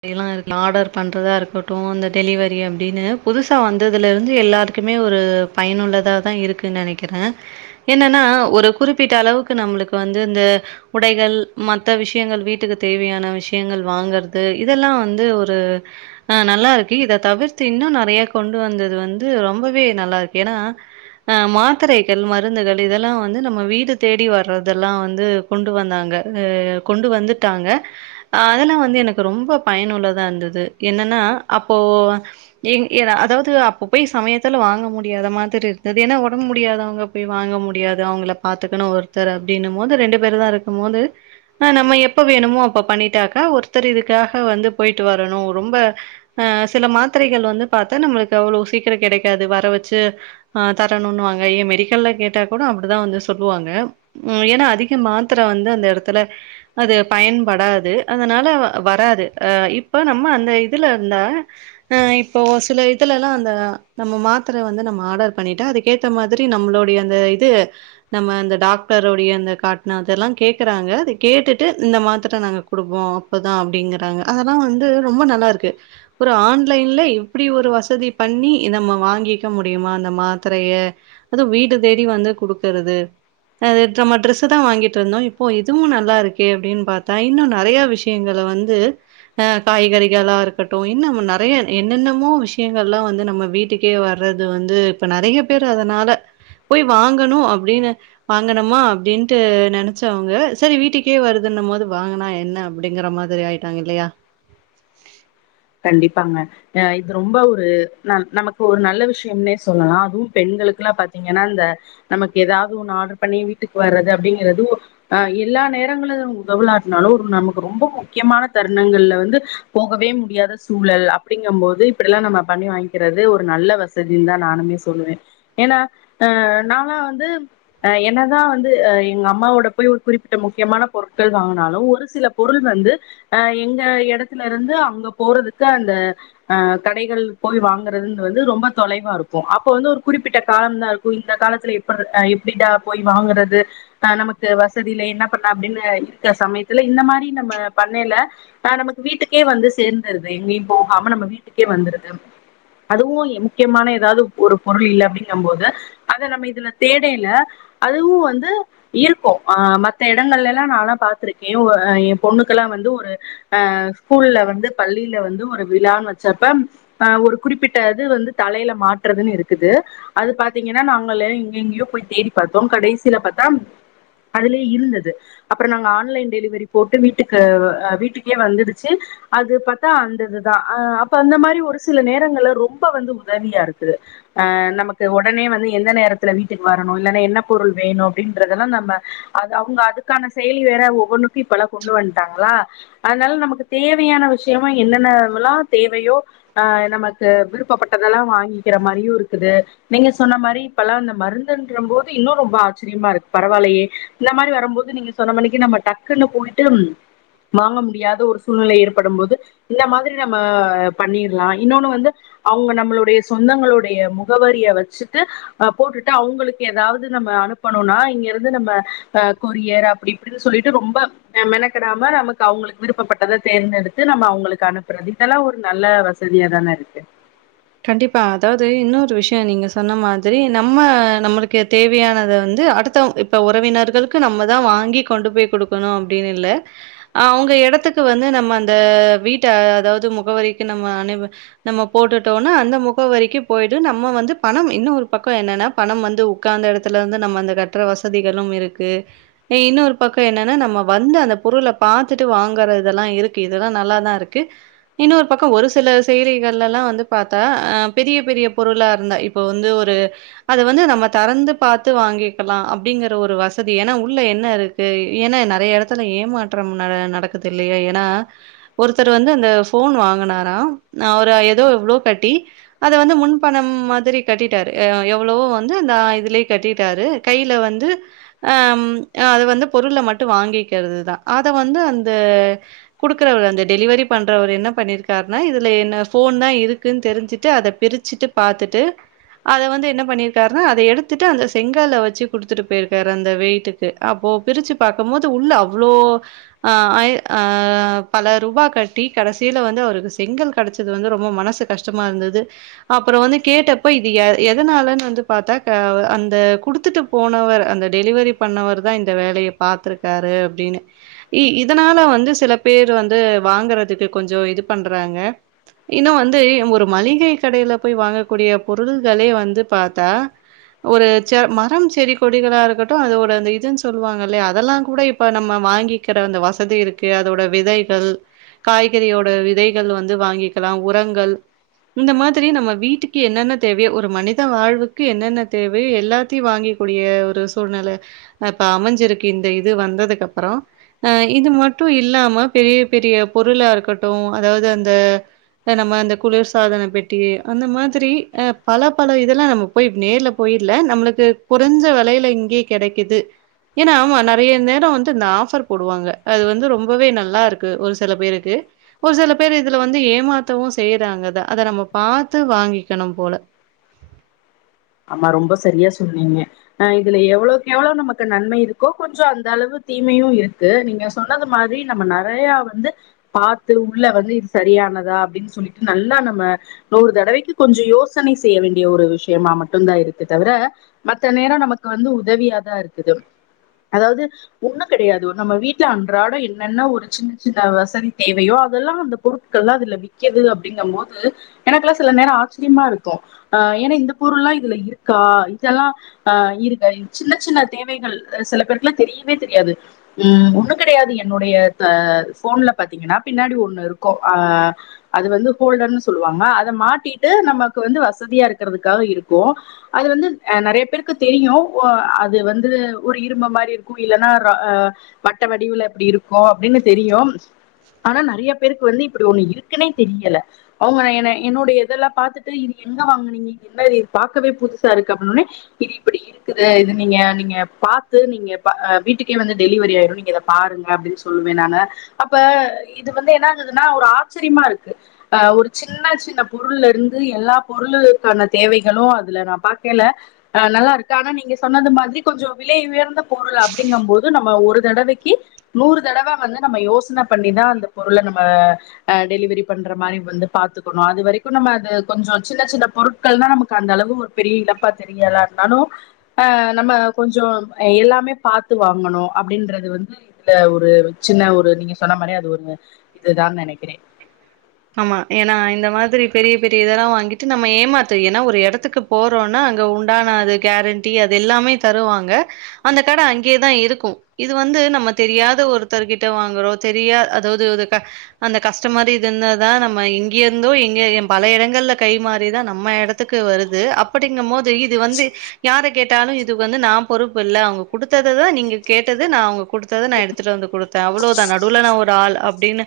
அப்டிலா இருக்கலா ஆடர் பண்றதா இருக்கட்டு அந்த டெலிவரி அப்டின்னு புதுசா வந்துல இருந்து எல்லாருக்குமே ஒரு பயனுள்ளதாதா இருக்குன் நெனைக்கிற என்னன்னா ஒரு குறிப்பிட்ட அளவுக்கு நம்மளுக்கு வந்து இந்த உடைகள் மத்த விஷயங்கள் வீட்டுக்கு தேவையான விஷ்யங்கள் வாங்கறது இது இதெல்லா வந்து ஒரு ஆ நல்லா இருக்கு இத தவிர்த்து இன்னு நறைய கொண்டு வந்தது வந்து ரொம்பவே நல்லா இருக்கு ஏன்னா அ மாத்திரைகள் மருந்துகள் இதெல்லா வந்து நம்ம வீடு தேடி வர்றதெல்லா வந்து கொண்டு வந்தாங்க அ கொண்டு வந்துட்டாங்க அதெல்லா வந்து எனக் ரொம்ப பயனுள்ளதா இருந்தது என்னன்னா அப்போ எங் எதாவ் அதாவது அப்ப போய் சமயத்துல வாங்க முடியாத மாதிரி இருந்தது ஏன்னா ஒடம்பு முடியாதவங்க போய் வாங்க முடியாது அவங்கள பாத்துக்கணு ஒருத்தர் அப்டின்னும் போது ரெண்டு பேருதா இருக்கும் போது அ நம்ம எப்ப வேணுமோ அப்ப பண்ணிட்டாக்கா ஒரு ஒருத்தர் இதுக்காக வந்து போயிட்டு வரணு ரொம்ப அ சில மாத்திரைகள் வந்து பாத்தா நம்மளுக்கு அவ்வளோ சீக்கிரோ கெடைக்காது வர வெச்சு ஆ தரணுன்னுவாங்க ஏ மெடிக்கல்ல கேட்டா கூட அப்டிதா வந்து சொல்லுவாங்க ம் ஏன்னா அதிக மாத்துர வந்து அந்த எடத்துல அது பயன்படாது அதனால வராது அஹ இப்ப நம்ம அந்த இதுல இருந்தா அ இப்போ சில இதுல எல்லா அந்த நம்ம மாத்துர வந்து நம்ம ஆடர் பண்ணிட்டா அதுக்கேத்த மாதிரி நம்மளுடைய அந்த இது நம்ம அந்த டாக்டருடைய அந்த காட்டுனா அதெல்லா கேக்குறாங்க அது கேட்டுட்டு இந்த மாத்துர நாங்க குடுப்போ இப்பதா அப்டிங்கிறாங்க அதெல்லா வந்து ரொம்ப நல்லா இருக்கு ஒரு ஆன்லைன்ல எப்டி ஒரு வசதி பண்ணி நம்ம வாங்கிக்க முடியுமா அந்த மாத்துரைய அதுவு வீடு தேடி வந்து குடுக்கறது அது நம்ம டிரெஸ்ஸுதா வாங்கிட்டு இருந்தோ இப்போ இதுவு நல்லா இருக்கே அப்டின் பாத்தா இன்னு நறையா விஷ் எங்கள வந்து ஆ காய்கறிகளா இருக்கட்டு இன்னும் நறையா என்னென்னமோ விஷ்யங்கள் எல்லா வந்து நம்ம வீட்டுக்கே வரது வந்து இப்ப நறைய பேரு அதனால போய் வாங்கணு அப்டின்னு வாங்கனமா அப்டின்ட்டு நெனச்சவங்க சேரி வீட்டுக்கே வருதுன்னம் போது வாங்குனா என்ன அப் அப்டிங்கற மாதிரி ஆயிட்டாங்க இல்லையா கண்டிப்பாங்க அஹ இது ரொம்ப ஒரு நா நமக்கு ஒரு நல்ல விஷ்யம்னே சொல்லலா அதுவு பெண்களுக்கு எல்லா பாத்தீங்கன்னா இந்த நமக்கு எதாவது ஒண்ணு ஆடர் பண்ணி வீட்டுக்கு வர்றது அப்டிங்கிறது அ எல்லா நேரங்கள உதவலாட்டினாலும் நமக்கு ரொம்போ முக்கியமான தருணங்கள்ல வந்து போகவே முடியாது சூழல் அப்டிங்கும் போது இப்டி எல்லா நம்ம பண்ணி வாங்கிக்கிறது ஒரு நல்ல வசதிதா நானுமே சொல்லுவே ஏன்னா அ நானாலா வந்து என்னதா வந்து எங்க அம்மாவோட போய் ஒரு குறிப்பிட்ட முக்கியமான பொருட்கள் வாங்குனாலு ஒரு சில பொருள் வந்து அ எங்க எடத்துல இருந்து அங்கப் போறதுக்கு அந்த அஹ கடைகள் போய் வாங்குறதுன்றது வந்து ரொம்ப தொலைவா இருக்கு அப்போ வந்து ஒரு குறிப்பிட்ட காலம் தா இருக்கு இந்த காலத்துல எப்ப எப்படிடா போய் வாங்குறது அஹ நமக்கு வசதியில்ல என்ன பண்ண அப்டின்னு இருக்க சமயத்துல இந்த மாரி நம்ம பண்ணில ஆ நமக்கு வீட்டுக்கே வந்து சேந் இருக்குறது எங்கயும் போகாம நம்ம வீட்டுக்கே வந்துருது அதுவு முக்கியமான எதாவது ஒரு பொருள் இல்ல அப்டிங்கும் போது அத நம்ம இதுல தேடைல அதுவு வந்து இருக்கு ஆ மத்த எடங்கள்ல எல்லா நல்லா பாத்துருக்கே ஒ எ பொண்ணுக்கெல்லா வந்து ஒரு அ ஸ்கூல்ல வந்து பள்ளில வந்து ஒரு விழான் வெச்சப்ப அ ஒரு குறிப்பிட்ட இது வந்து தலையில மாட்டுறதுன்னு இருக்குது அது பாத்தீங்கன்னா நாங்களே எங்கெங்கயோ போய் தேடி பாத்தோ கடைசியில பாத்தா அதுலயே இருந்தது அப்புறோ நாங்க ஆன்லைன் டெலிவரி போட்டு வீட்டுக்கு வீட்டுக்கே வந்துடுச்சு அது பாத்தா அந்த இதுதா அ அப்ப அந்த மாரி ஒரு சில நேரங்கள்ல ரொம்ப வந்து உதவியா இருக்குது அ நமக்கு ஒடனே வந்து எந்த நேரத்துல வீட்டுக்கு வரணு இல்லன்னா என்ன பொருள் வேணு அப்டின்றதெல்லா நம்ம அது அவங்க அதுக்கான செயலி வேற ஒவ்வொன்னுக்கு இப்பல்லா கொண்டு வந்துட்டாங்களா அதனால நமக்கு தேவையான விஷ் முக்கியமா என்னென்னவல்லா தேவையோ ஆ நமக்கு விருப் விருப்பப்பட்டதெல்லா வாங்கிக்கிற மாரியு இருக்குது நீங்க சொன்ன மாரி இப்பெல்லா இந்த மருந்துன்ற போது இன்னு ரொம்போ ஆச்சிரியமா இருக்கு பரவால்லையே இந்த மாரி வரும்போது நீங்க சொன்ன மாரிக்கு நம்ம டக்குன்னு போயிட்டு வாங்க முடியாத ஒரு சூழ்நிலை ஏற்படும் போது இந்த மாதிரி நம்ம பண்ணிடலா இன்னொன்னு வந்து அவங்க நம்மளுடைய சொந்தங்களுடைய முகவரிய வெச்சுட்டு அ போட்டுட்டு அவங்களுக்கு எதாவது நம்ம அனுப்பணுன்னா இங்க இருந்து நம்ம அ கொரியர் அப்புடி இப்புடின்னு சொல்லிட்டு ரொம்ப மெனக்கடா நமக்கு அவங்களுக்கு விருப்பப்பட்டதைன தேர்ந்தெடுத் து நம்ம அவங்களுக்கு அனுப்புறது இதெல்லா ஒரு நல்ல வசதியா தான இருக்கு கண்டிப்பா அதாவது இன்னொரு விஷ்யோ நீங்க சொன்ன மாதிரி நம்ம நம்மளுக்கு தேவையானத வந்து அடுத்த இப்ப உறவினர்களுக்கு நம்மதா வாங்கி கொண்டு போய் குடுக்கணு அப்டின்னு இல்ல அவங்க எடத்துக்கு வந்து நம்ம அந்த வீட்டு அதாவது முகவரிக்கு நம்ம அனுப்பி நம்ம போட்டுட் டோனா அந்த முகவரிக்கு போயிட்டு நம்ம வந்து பணம் இன்னொரு பக்கோ என்னன்னா பணம் வந்து உக்காந்த எடத்துல இருந்து நம்ம அந்த கட்டுற வசதிகளும் இருக்கு இன்னொரு பக்கோ என்னன்னா நம்ம வந்து அந்த பொருள பாத்துட்டு வாங்கறதெல்லா இருக்கு இதெல்லா நல்லாதா இருக்கு இன்னொரு பக்கோ ஒரு சில செய்திகள்ல எல்லா வந்து பாத்தா அ பெரிய பெரிய பொருளா இருந்தா இப்போ வந்து ஒரு அது வந்து நம்ம தெறந்து பாத்து வாங்கிக்கலா அப்டிங்கற ஒரு வசதி ஏன்னா உள்ள என்ன இருக்கு ஏன்னா நறையா எடத்துல ஏமாற்றம் ந நடக்குது இல்லையா ஏன்னா ஒருத்தர் வந்து அந்த ஃபோன் வாங்கனாரா அவர் ஏதோ எவ்ளோ கட்டி அத வந்து முன் பணம் மாதிரி கட்டிட்டாரு எவ்ளவோ வந்து அந்த இதுலயே கட்டிட்டாரு கைல வந்து ஆம் அது வந்து பொருள மட்டு வாங்கிக்கிறது தா அத வந்து அந்த குடுக்கற அந்த டெலிவரி பண்றவரு என்ன பண்ணிருக்கார்னா இதுல என்ன ஃபோன்தா இருக் தெரிச்சுட்டு அத பிரிச்சுட்டு பாத்துட்டு அத வந்து என்ன பண்ணிருக்காருன்னா அத எடுத்துட்டு அந்த செங்கல வெச்சு குடுத்துட்டு போயிருக்காரு அந்த வெயிட்டுக்கு அப்போ பிருச்சு பாக்கும்போது உள்ள அவ்ளோ ஆ ஐ ஆ பல ரூபா கட்டி கடைசில வந்து அவருக்கு செங்கல் கெடச்சுது வந்து ரொம்ப மனசுக் கஷ்டமா இருந்தது அப்புறோ வந்து கேட்டப்ப இதிய எதனாலன் வந்து பாத்தா அந்த குடுத்துட்டு போனவர் அந்த டெலிவரி பண்ணவர் தா இந்த வேலைய பாத்துருக்காரு அப்டின்னு இ இதனால வந்து சில பேர் வந்து வாங்கறதுக்கு கொஞ்சோ இது பண்றாங்க இன்னு வந் ந்து ஒரு மளிகை கடைல போய் வாங்கக்கூடிய பொருள்களே வந்து பாத்தா ஒரு மரம் செடி கொடிகளா இருக்கட்டு அதோட இதுன் சொல்லுவாங்க இல்லையா அதெல்லாங் கூட இப்ப நம்ம வாங்கிக்கிற அந்த வசதி இருக்கு அதோட விதைகள் காய்கறியோட விதைகள் வந்து வாங்கிக்கலா உரங் கள் இந்த மாதிரி நம்ம வீட்டுக்கு என்னென்ன தேவையோ ஒரு மனித வாழ்வுக்கு என்னென்ன தேவை எல்லாத்தையு வாங்கிக் கூடிய ஒரு சூழ்நெல இப்ப அமைஞ்சிருக்கு இந்த இது வந்ததுக்கு அப்பறோ அ இது மட்டு இல்லாம பெரிய பெரிய பொருளா இருக்கட்டு அதாவது அந்த நம்ம அந் இந்த குளிர் சாதன பெட்டி அந்த மாதிரி அ பல பல இதெல்லா நம்ம போய் நேர்ல போயில நம்மளுக்கு கொறஞ்ச வெலையில இங்கயே கெடைக்குது ஏன்னா ஆமா நறைய நேரோ வந்து இந்த ஆஃப்ர் போடுவாங்க அது வந்து ரொம்பவே நல்லா இருக்கு ஒரு சில பேருக்கு ஒரு சில பேர் இதுல வந்து ஏமாத்தவுஸ் செய்றாங்க அத அத நம்ம பாத்து வாங்கிக்கணும் போல ஆமா ரொம்ப செரியா சொன்னீங்க அ இதுல எவ்வளோக்கு எவ்வளோ நமக்கு நன்மை இருக்கோ கொஞ்சோ அந்த அளவு தீமையு இருக்கு நீங்க சொன்னது மாரி நம்ம நறையா வந்து பாத்து உள்ள வந்து இது சரியானதா அப்டின் சொல்லிட்டு நல்லா நம்ம ஒரு தடவைக்கு கொஞ்சோ யோசனை செய்ய வேண்டிய ஒரு விஷ்யமா மட் மட்டுந்தா இருக்கு தவுர மத்த நேரோ நமக்கு வந்து உதவியாதா இருக்குது அதாவது ஒண்ணுங் கெடையாது நம்ம வீட்ல அன்றாட என்னென்ன ஒரு சின்ன சின்ன வசதி தேவையோ அதெல்லா அந்த பொருட்கள் எல்லா அதுல விக்குது அப்டிங்கம் போது எனக்கெல்லா சில நேரோ ஆச்சிரியமா இருக்கு அ ஏன்னா இந்த பொருள்ல்லா இதுல இருக்கா இதெல்லாம் ஆ இருக்க சின்ன சின்ன தேவைகள் சில பேருக்குல தெரியவே தெரியாது ம் ஒண்ணும் கிடையாது என்னுடைய த போன்ல பாத்தீங்கன்னா பின்னாடி ஒண்ணு இருக்கும் ஆ அது வந்து ஹோல்டர்னு சொல்லுவாங்க அத மாட்டிட்டு நமக்கு வந்து வசதியா இருக்கிறதுக்காக இருக் கோ அது வந்து ஆ நெறையா பேருக்கு தெரியும் ஓ அது வந்து ஒரு இரும்ப மாரி இருக்கும் இல்லன்னா ஆ வட்ட வடிவுல எப்டி இருக்கும் அப்படின்னு தெரியும். ஆனா நறையா பேருக்கு வந்து இப்படி ஒண்ணு இருக்குனே தெரியல அவுங்க என்ன என்னோடைய இதெல்லாம் பாத்துட்டு இது எங்க வாங்கனீங்க என்னது இது பாக்கவே புதுசா இருக்கு அப்படின்ன ஒன்னே இது இப்படி இருக்குது இது நீங்க நீங்க பாத்து நீங்க ப வீட்டுக்கே வந்து டெலிவரி ஆயிரும் நீங்க இத பாருங்க அப்டின் சொல்லுவேன் நானு அப்ப இது வந்து என்ன ஆகுதுன்னா ஒரு ஆச்சரியமா இருக்கு ஆ ஒரு சின்ன சின்ன பொருள் இருந்து எல்லா பொருளுக்கான தேவை. கும் அதுல நான் பாக்கைல ஆ நல்லா இருக்கு ஆனா நீங்க சொன்னது மாதிரி கொஞ்சம் விலை உயர்ந்த பொருள் அப்படிங்கபோது நம்ம ஒரு தடவைக்கு நூறு தடவ வந்து நம்ம யோசன பண்ணிதா அந்த பொருளை நம்ம ஆ டெலிவரி பண்ற மாரி வந்து பாத்துக்கணும் அது வரைக்கும் நம்ம அது கொஞ்சம் சின்ன சின்ன பொருட்கள் தான் நமக் கா அந்த அளவு ஒரு பெரிய இழப்பா தெரியலனாலு ஆ நம்ம கொஞ்சோ எல்லாமே பாத்து வாங்கணு அப்படின்றது வந்து இதுல ஒரு சின்ன ஒரு நீங்க சொன்ன மாரியே அது ஒரு இதுதான் நெனைக்கிறேன் ஆமா ஏன்னா இந்த மாதிரி பெரிய பெரிய இதெல்லா வாங்கிட்டு நம்ம ஏமாத்து ஏன்னா ஒரு எடத்துக்கு போறோம்னா அங்க உண்டான அது கேரண்டி அது எல்லாமே தருவாங்க அந்த கட அங்கேதான் இருக்கும் இது வந்து நம்ம தெரியாத ஒருத்தர்கிட்ட வாங்கறோ தெரியா அதாவது ஒரு க அந்த கஷ்ட மாரி இங்க இருந்தாதா நம்ம இங்க இருந்தோ எங்கே என் பல இடங்கள்ல கைமாறிதா நம்ம எடத்துக்கு வருது அப்படிங்க மோது இது வந்து யார கேட்டாலு இதுக்கு வந்து நா பொறுப்பு இல்ல அவுங்க குடுத்ததா நீங்க கேட்டது நா அவுங்க குடுத்தத நா எடுத்துட்டு வந்து குடுத்தே அவ்ளோதா நடுவுல நா ஒரு ஆள் அப்டின்னு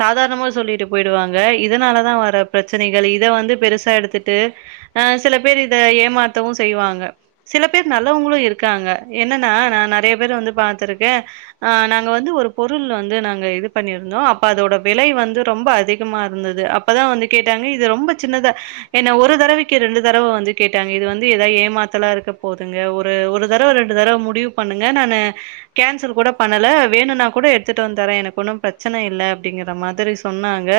சாதாரணமா சொல்லி ட்டு போயிடுவாங்க இதனாலதா வர பிரச்சனைகள் இத வந்து பெருசா எடுத்துட்டு ஆ சில பேரு இத ஏமாத்தவு செய்வாங்க சில பேர் நல்லவங்களும் இருக்காங்க என்னன்னா நான் நறையா பேர வந்து பாத்திருக்கே ஆ நாங்க வந்து ஒரு பொருள் வந்து நாங்க இது பண்ணிருந்தோ அப்ப அதோட விலை வந்து ரொம்ப அதிகமா இருந்தது அப்பதா வந்து கேட்டாங்க இது ரொம்ப சின்னதா என்ன ஒரு தடவைக்கு ரெண்டு தடவ வந்து கேட்டாங்க இது வந்து எதா ஏமாத்தலா இருக்க போதுங்க ஒரு ஒரு தடவ ரெண்டு தடவ முடிவு பண்ணுங்க நானு கேன்சல் கூட பண்ணல வேணுன்னா கூட எடுத்துட்டு வந்து தற எனக்கு ஒன்னு பிரச்சனை இல்ல அப்படிங்கிற மாதிரி சொன்னாங்க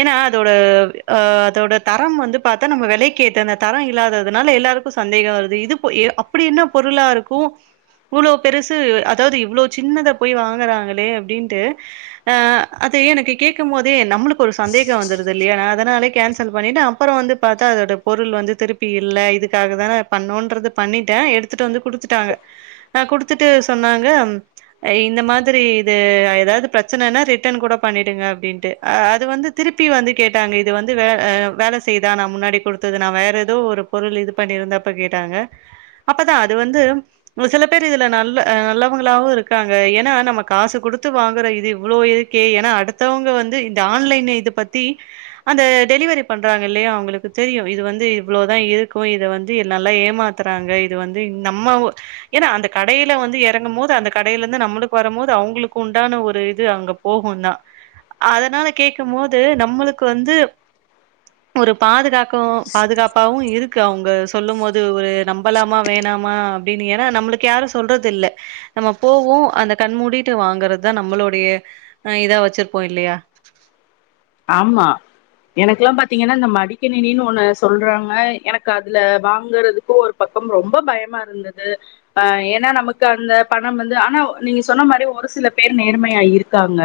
ஏன்னா அதோட ஆ அதோட தரம் வந்து பாத்தா நம்ம விலைக்கேத்த அந்த தரம் இல்லாததுனால எல்லாருக்கு சந்தேக வருது இது போயி அப்படி என்ன பொருளா இருக்கும் இவ்ளோ பெருசு அதாவது இவ்ளோ சின்னத போய் வாங்கறாங்களே அப்டின்ட்டு ஆ அதே எனக்கு கேக் க்க போதே நம்மளுக்கு ஒரு சந்தேக வந்துருது இல்லையா நா அதனாலே கேன்சல் பண்ணிட்டேன் அப்புற வந்து பாத்தா அதோட பொருள் வந்து திருப்பி இல்ல இதுக்காக தான பண்ணோன்றது பண்ணிட்டேன் எடுத்துட்டு வந்து குடுத்துட்டாங்க ஆ குடுத்துட்டு சொன்னாங்க இந்த மாதிரி இது எதாவது பிரச்சனனா ரிட்டன் கூட பண்ணிடுங்க டின்ட்டு ஆ அது வந்து திருப்பி வந்து கேட்டாங்க இது வந்து வே வேலை செய்தா நான் முன்னாடி கொடுத்தது நான் வேற எதோ ஒரு பொருள் இது பண்ணி இருந்தப்ப கேட்டாங்க அப்பதான் அது வந்து ஒ சில பேர் இதுல நல்ல நல்லவங்களாவும் இருக்காங்க ஏன்னா நம்ம காசு கொடுத்து வாங்கற இது இவ்ளோ இருக்கே ஏன்னா அடுத் த்தவங்க வந்து இந்த ஆன்லைன் இத பத்தி அந்த டெலிவரி பண்றாங்க இல்லையா அவுங்களுக்கு தெரியும் இது வந்து இவ்ளோதான் இருக்கும் இத வந்து நல்லா ஏமாத்தறாங்க இது வந்து நம்ம ஒ ஏன்னா அந்த கடையில வந்து எறங்க மோது அந்த கடையில இருந்து நம்மளுக்கு வரம்மோது அவுங்களுக்கு உண்டான ஒரு இது அங்க போகும்தா அதனால கேக்க மோது நம்மளுக்கு வந்து ஒரு பாதுகாக் கும் பாதுகாப்பாவு இருக் க அவுங்க சொல்லும் மோது ஒரு நம்பலாமா வேணாமா டே நீ ஏன்னா நம்மளுக்கு யாரு சொல்றது இல்ல நம்ம போவு அந்த கண் மூடிட்டு வாங்குறதா நம்மளுடைய ஆ இத வச் வச்சிருப்போ இல்லையா ஆமா எனக்குல்லா பாத்தீங்கன்னா இந்த மடிக்கணினின்னு ஒண்ணு சொல்றாங்க எனக்கு அதுல வாங்கறதுக்கு ஒரு பக்கம் ரொம்ப பயமா இருந்தது ஆ ஏன்னா நமக்கு அந்த பணம் வந்து ஆனா நீங்க சொன்ன மாரி ஒரு சில பேர் நேர்மையா இருக்காங்க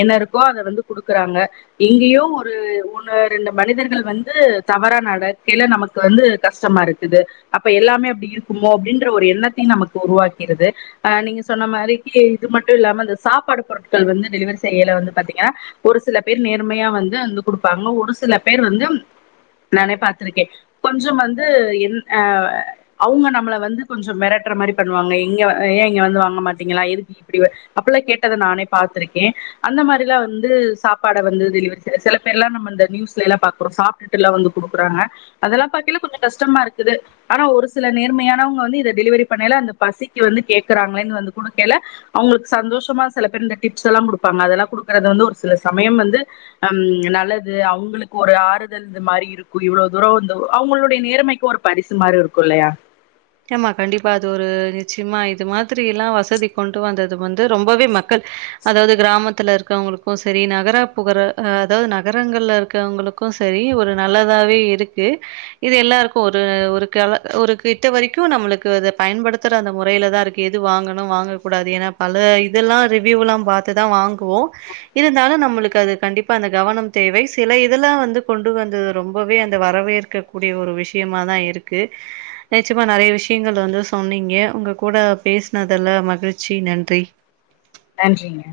என்ன இருக்கோ அத வந்து குடுக்கறாங்க எங்கேயோ ஒரு ஒன்னு ரெண்டு மனிதர்கள் வந்து தவறா நடக்கைல நமக்கு வந்து கஷ்டமா இருக்குது அப்ப எல்லாமே அப்டி இருக்குமோ அப்படின்ற ஒரு எண்ணத்தையும் நமக்கு உருவாக்கிறது ஆ நீங்க சொன்ன மாரிக்கு இது மட்டும் இல்லாம அந்த சாப்பாடு பொருட்கள் வந்து டெலிவரி செய்யல வந்து பாத்தீங்கன்னா ஒரு சில பேர் நேர்மையா வந்து வந்து கொடுப்பாங்க ஒரு சில பேர் வந்து நானே பாத்துருக்கேன் கொஞ்சோ வந்து என் ஆ அவுங்க நம்மள வந்து கொஞ்சம் மெரட்டற மாரி பண்ணுவாங்க இங்க ஏ இங்க வந்து வாங்க மாட்டீங்களா எதுக்கு இப்படி வ அப்பல்லா கேட்டத நானே பாத்திருக்கேன் அந்த மாரிலாம் வந்து சாப் பாட வந்து டெலிவரி செ சில பேர்லா நம்ம அந்த நியூஸ்ல எல்லா பாக்கறோ சாப்ட்டுட்டுலா வந்து குடுக்கறாங்க அதெல்லாம் பாத்தீனா கொஞ்சம் கஷ்டமா இருக்குது ஆனா ஒரு சில நேர்மையானவங்க வந்து இத டெலிவரி பண்ணைல அந்த பசிக்கு வந்து கேக்குறாங்களேன்னு வந்து குடுக்கைல அவுங்களுக்கு சந்தோஷமா சில பேர் இந்த டிப்ஸ் எல்லா கொடுப்பாங்க அதெல்லாம் குடுக்கறது வந்து ஒரு சில சமயம் வந்து ஹம் நல்லது அவுங்களுக்கு ஒரு ஆறுதல் இன்ற மாரி இருக்கும் இவ்ளோ தூர வந்து அவங்களுடைய நேர்மைக்கு ஒரு பரிசு மாரி இருக்கும் இல்லையா கெமா கண்டிப்பா அது ஒரு சும்மா இது மாதிரில்லா வசதி கொண்டு வந்தது வந்து ரொம்பவே மக்கள் அதாவது கிராமத்துல இருக்கவங்களுக்கும் சரி நகர புகர ஆ அதாவது நகரங்கள்ல இருக்கவங்களுக்கும் சரி ஒரு நல்லதாவே இருக்கு இது எல்லாருக்கு ஒரு ஒரு கல ஒரு இத்த வரைக்கும் நம்மளுக்கு அத பயன்படுத்துற அந்த முறையிலதா இருக்கு எது வாங்கணு வாங்க கூடாது ஏன்னா பல இதெல்லா‌ ரிவ்யூலாம் பாத்துதான் வாங்குவோம் இருந்தாலு நம்மளுக்கு அது கண்டிப்பா அந்த கவனம் தேவை சில இதெல்லாம் வந்து கொண்டு வந்தது ரொம்பவே அந்த வரவேற்கக்கூடிய ஒரு விஷியமாதான் இருக்கு நிச்சயமா நறையா விஷியங்கள் வந்து சொன்னீங்க உங்க கூட பேசனதெல்ல மகிழ்ச்சி நன்றி நன்றிங்க